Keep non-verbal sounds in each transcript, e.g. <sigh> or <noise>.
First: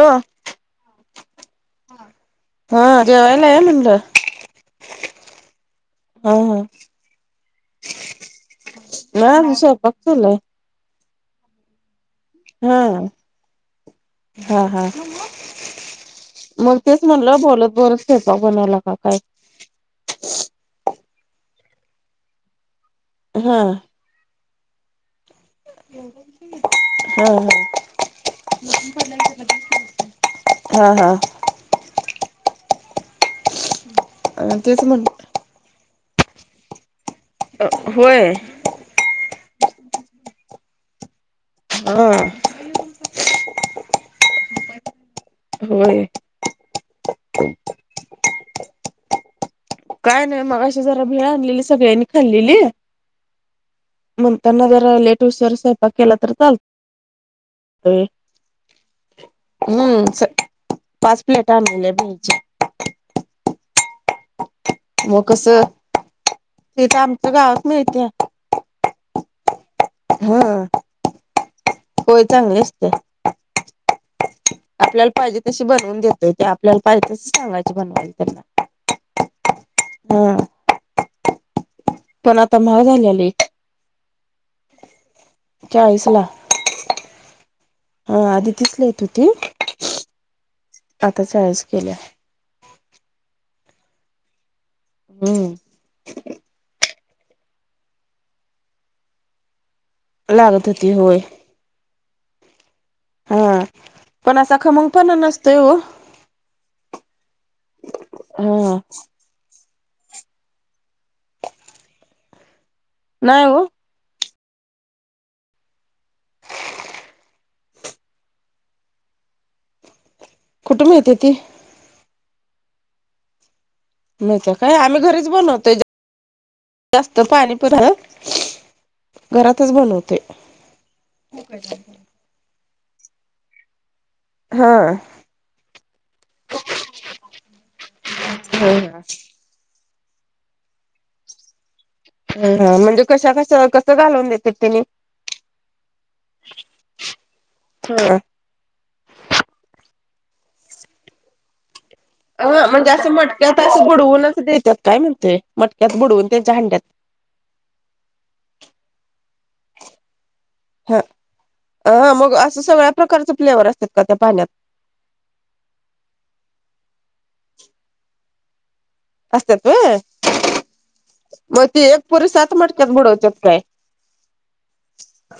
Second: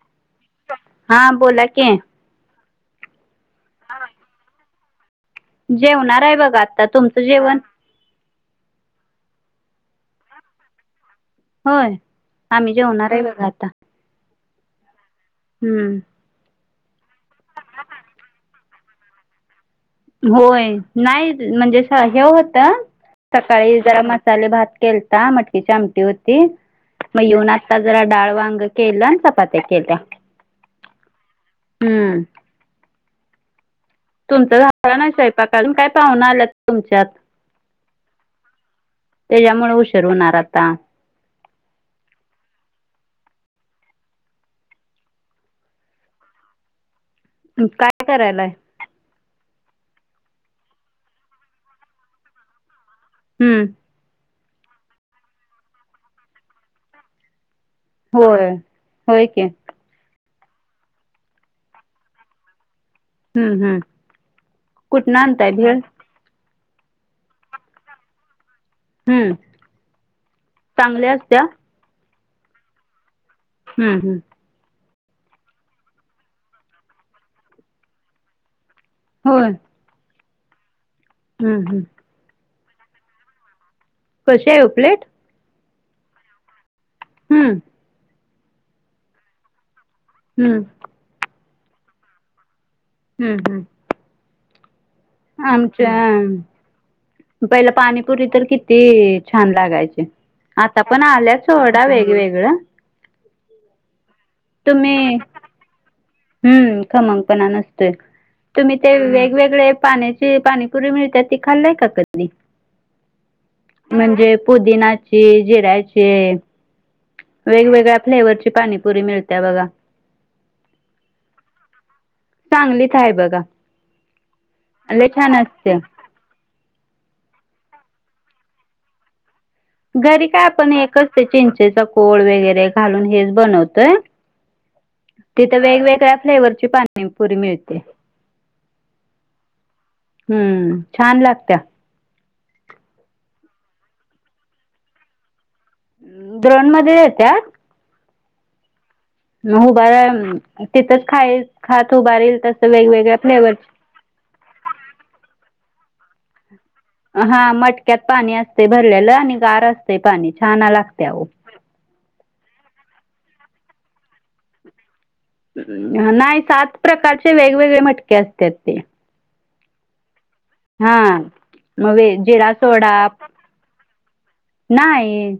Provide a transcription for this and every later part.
हो हां बोला की हा जवला मुणला जेवणार आहे बघा आता तुमचं जेवण मा तस पकचलाय होय आम्ही हा जेवणार आहे बघा आता हा हा हम्म मग तेच म्हटलं बोलत बोलत फेपाक बनवयला का काय होय नाही म्हणजे हे होत हा सकाळी जरा म मसाले भात केलता मटकीची आमटी होती मग हा येऊन आता जरा डाळ वांग केलं चपात्या केल्या हा हा हम्म हा तुमचं तेच म्हण झाण स्वयपा कारण काय पाहुून आल्यात तुमच्यात अ होय त्याच्यामुळे उशीर होणार आता हम होय काय करायलाय काय नाही मग अशी जरा भिळ आणलेली सगळ्यांनी खाल्लेली हम्म मना रिटव्हस स्वप केलात चात होय होय क हम्म पाच प्लेट आणले भेज हम्म हम् मग कस ते तर आमच्या गावात मिळते हम्म चांगल्या असत्या होय चांगलं असते हम् हम् आपल्याला पाहिजे तशी बनवून देतोय ते आपल्याला पाहिजे तस सांगायचे बनवायची त्यांना होय हम् हम्म हम् पण आता महा झाले आलं एक कशी आहे प्लेट चाळीस लाख हम्म हा. आधी <unintelligible> हम्. आताच्या आळस केल्या आहे. हम्म हम्म हम्म आमच्या पहिला पाणीपुरी तर किती छान लागायचे लागत आता होती पण होय आल्यास सोडा वेगवेगळ. हा. पण असा खमंग पण तुम्ही नसतोय हो. हम्म. खमंगपणा नसतोय. हा तुम्ही ते वेगवेगळे पाण्या- ते पाणीपुरी मिळत ते खाल्लय का कधी? नाही हो. म्हणजे पुदिनाची, जिऱ्याची- वेगवेगळ्या फ्लेवरची पाणीपुरी मिळतिया बघा. कुठ मिळते ती? सांगलीत आहे बघा. नाहीत काय. आम्ही लय घरीच छान बनवतोय असते. जास्त पाणी पुर- घरातच बन - घरी काय आपण एकच ते चिंचेचा कोळ वगैरे घालून हेच बनवतोय. हो. तिथं वेगवेगळ्या फ्लेवरची पाणीपुरी मिळते. हा हा. हम्म. छान लागत. ह हा. म्हणजे कशा कस कसं घालवून देते तिने? द्रोणमध्ये देत्यात. होय. मग उभारा तिथंच खाईल खात उभारल अ तस म्हणजे असं वेगवेगळ्या फ्लेवर- मटक्यात असं बुडवूनच देतात काय म्हणतोय? मटक्यात बुडवून त्यांच्या हांड्यात- हा. मटक्यात पाणी असतय भरलेलं आणि गार असतय पाणी. छान ह लागते हो. हा. मग असं सगळ्या प्रकारचे फ्लेवर असतात का त्या पाण्यात? नाही सात प्रकारचे वेगवेगळे मटके असतात. ते. असतात व्हय. हा मग ती एक पुरी जिरा सात मटक्यात सोडा बुडवत्यात काय? नाही.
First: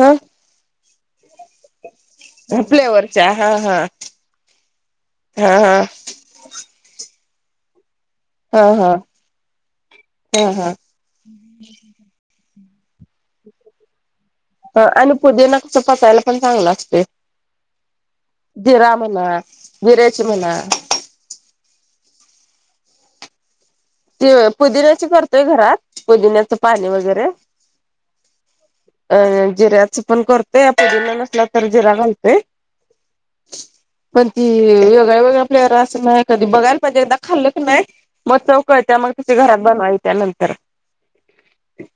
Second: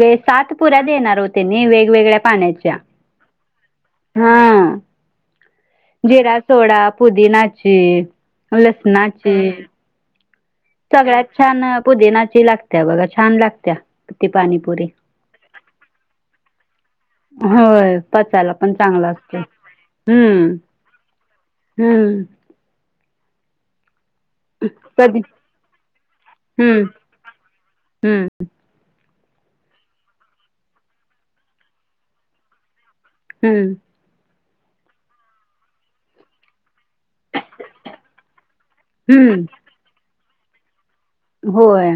ह व सात पुऱ्या देणार हो तेनि वेगवेगळ्या पाण्याच्या. अच्छा हा हा. हा. हा हा जिरा सोडा पुदीनाची. लसनाची. हो हो. सगळ्यात छान पुदिनाची लागतेया बघा. छान लागतेया. ती पाणीपु री. हो आणि पुदिना कसं पचायला पण चांगलं असतेय. होय. पचायला पण चांगलं असतय. जिऱ्याची हम्म. म्हणा हम्म. ते पुदिन्याची कधी करतेय घरात. पुदिन्याच हम्म पाणी वगैरे- हम्म अ जिऱ्याच पण करतोय. आ - पुदिना नसला तर जिरा घालतोय. हम्म. पण ती वेगळ्या वेगळ्या प्लेवर असं नाही. कधी बघायला पाहिजे. एकदा खाल्लं की नाही मग चव - कळतेया मग हम्म घरात बनवाय त्या नंतर. होय.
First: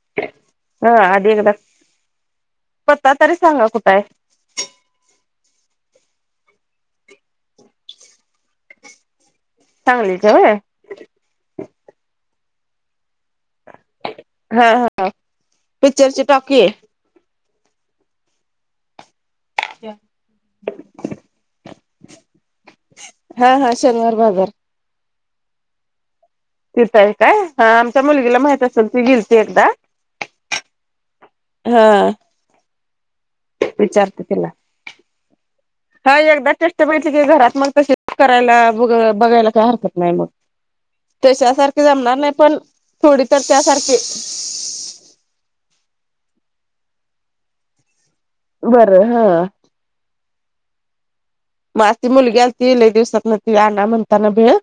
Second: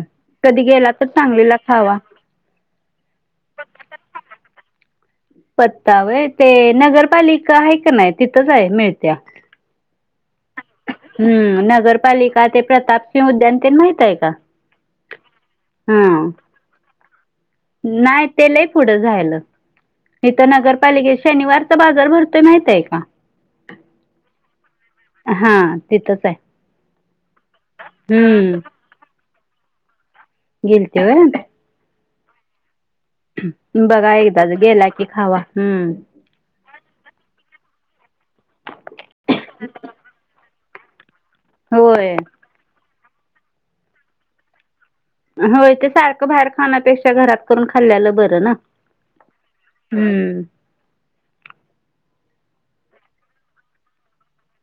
कधी गेला हा तर आधी एकदा सांगलीला खावा. पत्ता तरी सांगा कुठंय? पत्ता व्हय. ते नगरपालिका आहे का नाही तिथंच आहे मिळतेया. सांगलीत. हव हम्म. नगरपालिका ते प्रताप सिह- जनते माहित आहे का? हा हा ह. पिक्चरची टॉकी आहे नाही तेलाही पुढं झायलं इथ नगरपालिकेत शनिवारचा बाजार भरतोय माहितय का? हा हा शनिवार बाजार हा तिथच आहे तिथं आहे काय ह आमच्या मुलगीला हम्म माहित असेल ती गेलते एकदा गेलतेव हा बघा विचारते तिला एकदाच गेला की खावा हम्म ष्टहि क घरात मग त करायला बघायला काय हरकत नाही मग तश सारखे होय जमणार नाही पण थोडी तर त्यासारखी होय ते सारखं बाहेर खाण्यापेक्षा घरात करून खाल्ल्यालं बरं ना बरं हा हम्म मगी मुलगी अस तल दिवसात न ती आण म्हणताना भेळ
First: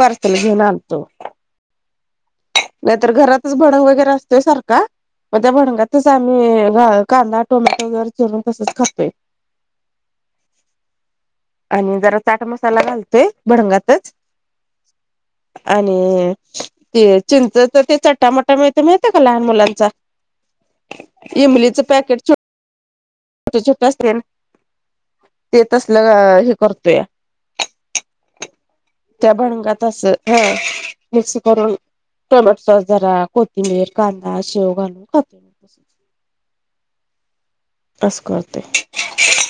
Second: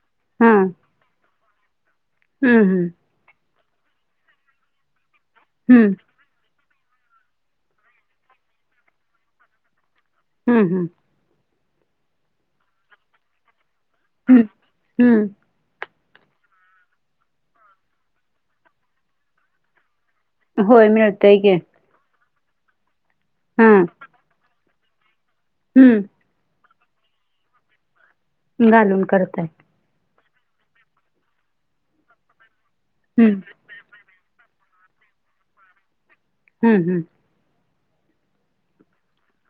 पर््सल हा घेऊन आण तो हम्म हम् घरातच भड वगर असतोय सार त्या भ हम्म ी कांदा टोमॅटो वगैरे चिरून तसच खाे हम् हम् आणि जरा चाट मसाला घालतोय भडंगातच हम्म हम्म आणि ते चिंचच ते चट्टामटा म मिळते का लहान मुलांचा होय मिळतय के पॅकट च छोटे छोटे असते ते हम्म तसलं हे करतोय घालून त्या करताय. बणंगात अस ह मिक्स करून टोमॅटो सॉस जरा हम्म कोथिंबीर ग शोगांू खात बस हं् हं असस करते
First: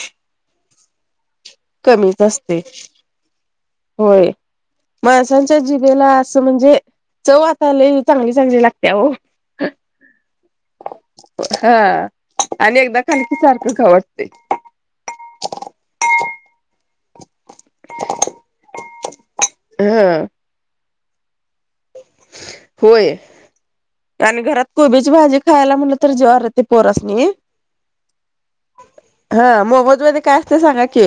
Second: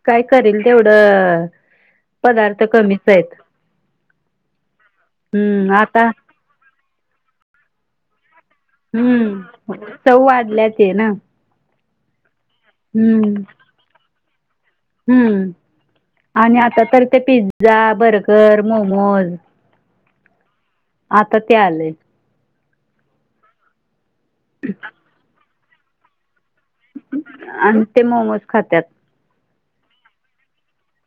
काय करेल तेवढं कमीच असते पदार्थ कमीच आहेत होय माणसांच्या हम्म आता जीभेला असं म्हणजे चवातालेय चांगली चांगली लागते हम्म सौ वाढल्याच ना हा आणि एकदा हम्म खणखी सारखं घावटते हम्म आणि आता तर ते पिझ्झा बर्गर मोमोज हा आता ते आले होय आणि घरात कोबीची भाजी खायला म्हटलं तर ज्र ते पोरसनी आणि ते मोमोज खातात हा मोफद मध्ये काय असते सांगा की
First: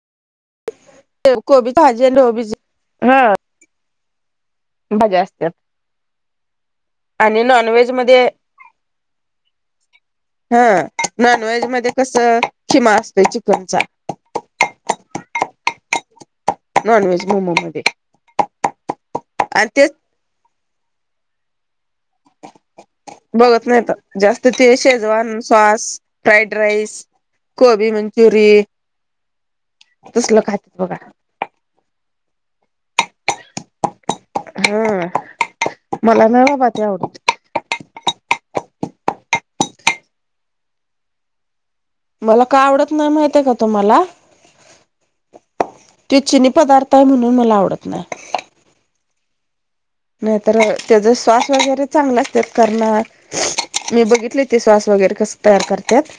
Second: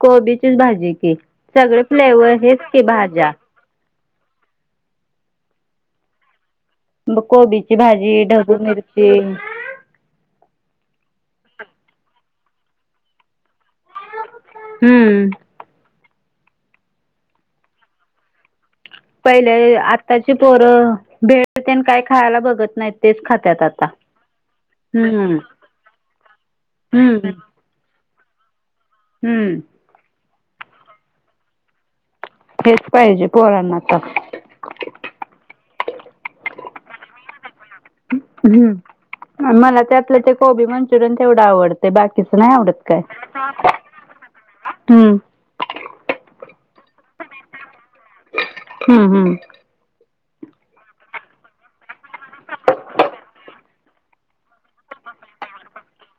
कोबीचीच भाजी की कोबी सगळे भाजी आणि फ्लेवर डोबीज हेच की भाज्या भजा असतत मग कोबीची भाजी ढगू मिरची हा नॉन व्हेज मध्ये कस खिमा असतोय चिकनचा हम्म नॉनवज मोमो मध्ये आणि पहिले तेच आत्ताची पोरं भे काही खायला बघत नाही तेच खातात बघत नाही आता तर हम् फ्राड राईस गबी मंचुरी हम्म तसलं खातात बघा हेच पाहिजे पोरांना तर हा मला नब ते आवडते ह्म मला त्यातलं ते कोबी मंचुरियन तेवढं आवडतं ते बाकीच मला नाही का आवडत काय नाही माहितय का हम्म त चिनी पदार्थ आहे म्हणून मला आवडत ना हम्म हम्म नाहीतर त्याचा श्वास वगैरे चांगला असत करणार मी बघितले ते स्वास वगैरे कस तयार करतात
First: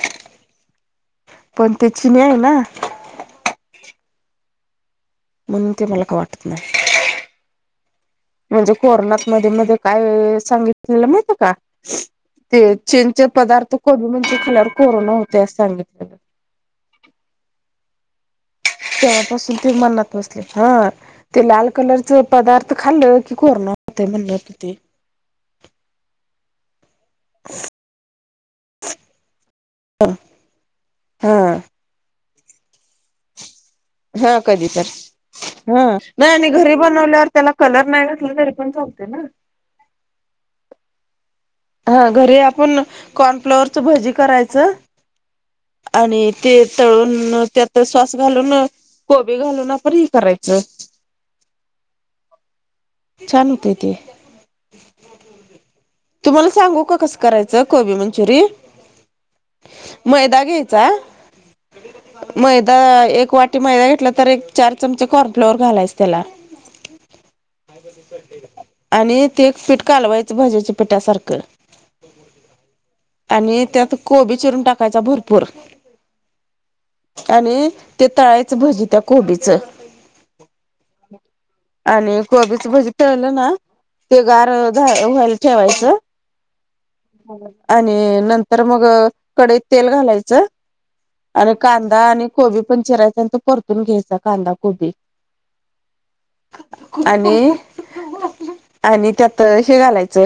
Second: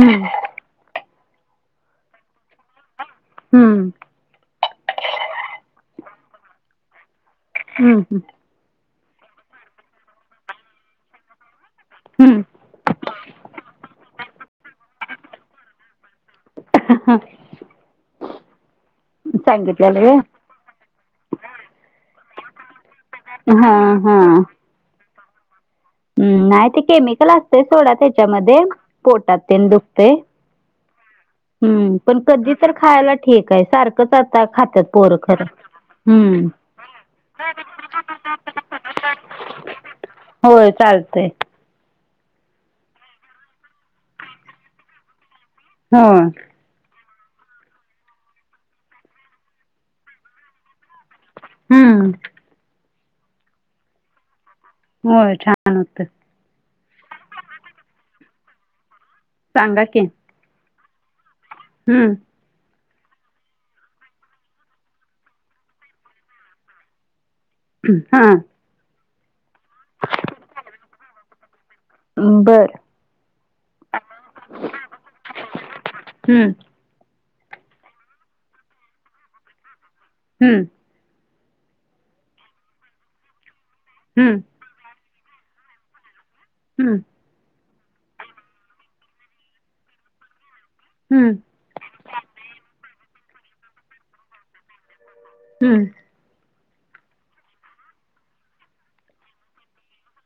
हम्म पण ते चिने आहे ना हम्म म्हणून ते मला का वाटत नाही हम् हम् म्हणजे कोर्नात मध्ये मध्ये काय सांगितलेलं माहित का हम्म. ते चेनचे पदार्थ को म्हणते खाल्यावर कोरोना होते अस सांगितलेलं हा तेव्हापासून ते सांगितलेलं मनात व्हय. बसले ह ते लाल कलर पदार्थ खाल्ल की कोरण हा होते म्हण त ते हम् नाही ते केमिकल असतय सोडा त्याच्यामध्ये पोटात ते दुखते हा हम्म पण कधी तर खायला ठीक आहे सारखंच आता खातात पोरक ह नाही आणि घरी बनवल्यावर त्याला कलर नाही घातला तरी पण सांगते ना होय चालतेय हा घरी आपण कॉर्नफ्लॉवरच भजी करायचं होय. आणि ते तळून त्यात स्वास घालून कोबी घालून आपण हे करायचं हम्म छान होतय ते होय छान होत तुम्हाला सांगू का कसं करायचं कोबी मंचुरियन सांगा की मैदा घ्या जा हम्म मैदा एक वाटी मैदा घेतला तर एक चार चमचे कॉर्नफ्लवर घालायच त्याला हा <unintelligible> <inaudible> आणि ते एक पीठ कालवायचं भाज्याच्या पिठासारखं बरं आणि त्यात कोबी चिरून टाकायचा भरपूर हम्म आणि ते तळायच भजी त्या कोबीचं हम्म आणि कोबीच भजी तळलं ना ते हम्म गार झा वय ठेवायचं हम्म हम्म आणि नंतर मग कडईत तेल घालायचं हम्म अन कांदा आणि कोबी पण चिरायचा आणि तो परतून घ्यायचा कांदा कोबी हम्म आणि आणि त्यात श घालायचें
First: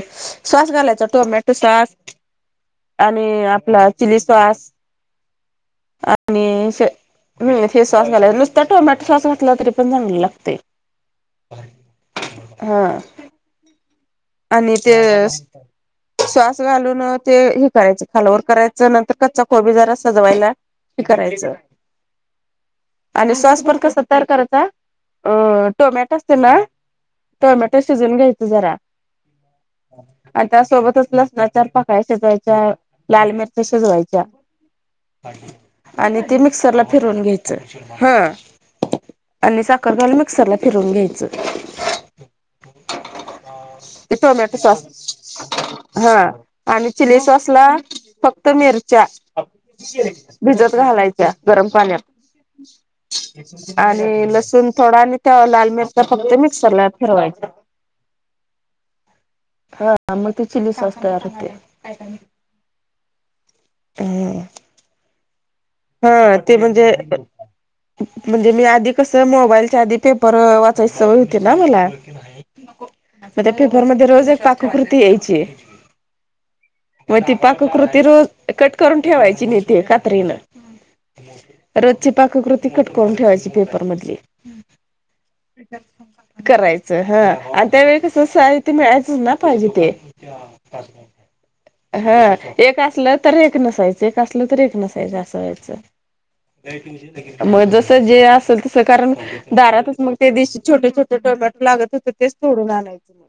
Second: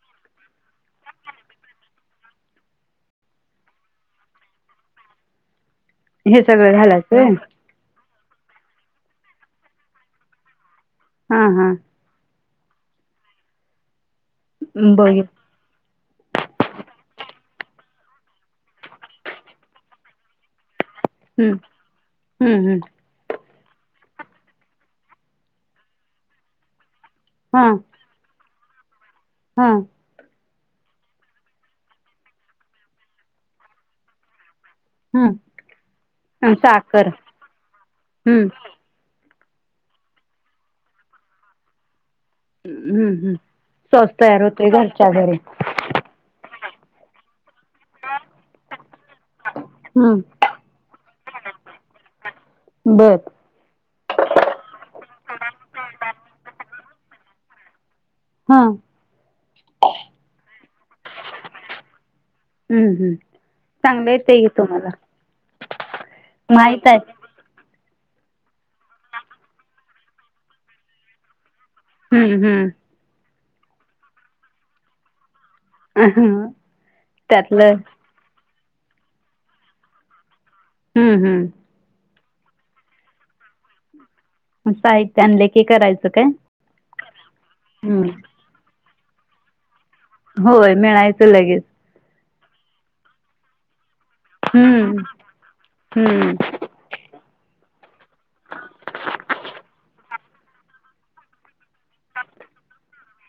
सॉस घालायच टोमॅटो सॉस आणि आपला चिली सॉस हे आणि सगळं घालायचं होय मी हे स्वास घालाय नुसत टोमॅटो स्वास घातला तरी पण चांगला लागते हा हा हा आणि ते बघ श्वास घालून ते हे करायच खालावर करायचं नंतर कच्चा कोबी जरा सजवायला हे करायचं हम्म हम्म हम्म आणि सॉस पण कसा तयार करायचा अ टोमॅटो असते ना हा टोमॅटो शिजवून घ्यायच जरा हा आ त्या सोबतच लसणा च्या चार पाकळया लाल मिरच्या शिजवायच्या हम्म आणि ते मिक्सरला फिरून घ्यायचं हा हम्म आणि साखर घालून मिक्सरला फिरवून घ्यायचं हम्म हम् स्वास ते तयार टोमॅटो होतोय सॉस घरच्या घरी हा आणि चिली सॉसला फक्त मिरच्या हम्म भिजत घालायच्या गरम पाण्यात बर <inaudible> आणि लसूण थोडा आणि त्या लाल मिरच्या फक्त मिक्सरला फिरवायच हां हा मग ते चिली सॉस तयार होते हम्म हम् चांगलं येतंय की तुम्हाला हा ते माहित म्हणजे आहे म्हणजे मी आधी कसं मोबाईलच्या आधी पेपर वाचायचय सवय होती ना मला हम्म हम्म म पेपर मध्ये रोज एक पाक कृती यायची हम्म मग पाक त्यातलं कृती र कट करून ठेवायची नि ते कात्रीन हम्म हम्म रोजची पाककृती कट करून ठेवायची पेपर मधली साहित्य आणले की करायचं काय करायचं हा आणि त्यावेळी कस हम्म असय ते मिळायचंच ना पाहिजे ते होय मिळायचं लगेच हा एक असलं तर एक नसायचं एक असलं तर एक हम्म नसायचं असं हम्म व्हायचं मग जस जे असेल तस कारण दारातच मग त्या दिशी छोटे छोटे टोमॅटो लागत होत तेच तोडून आणायचं मग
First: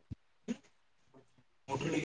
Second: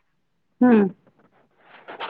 हम्म <inaudible>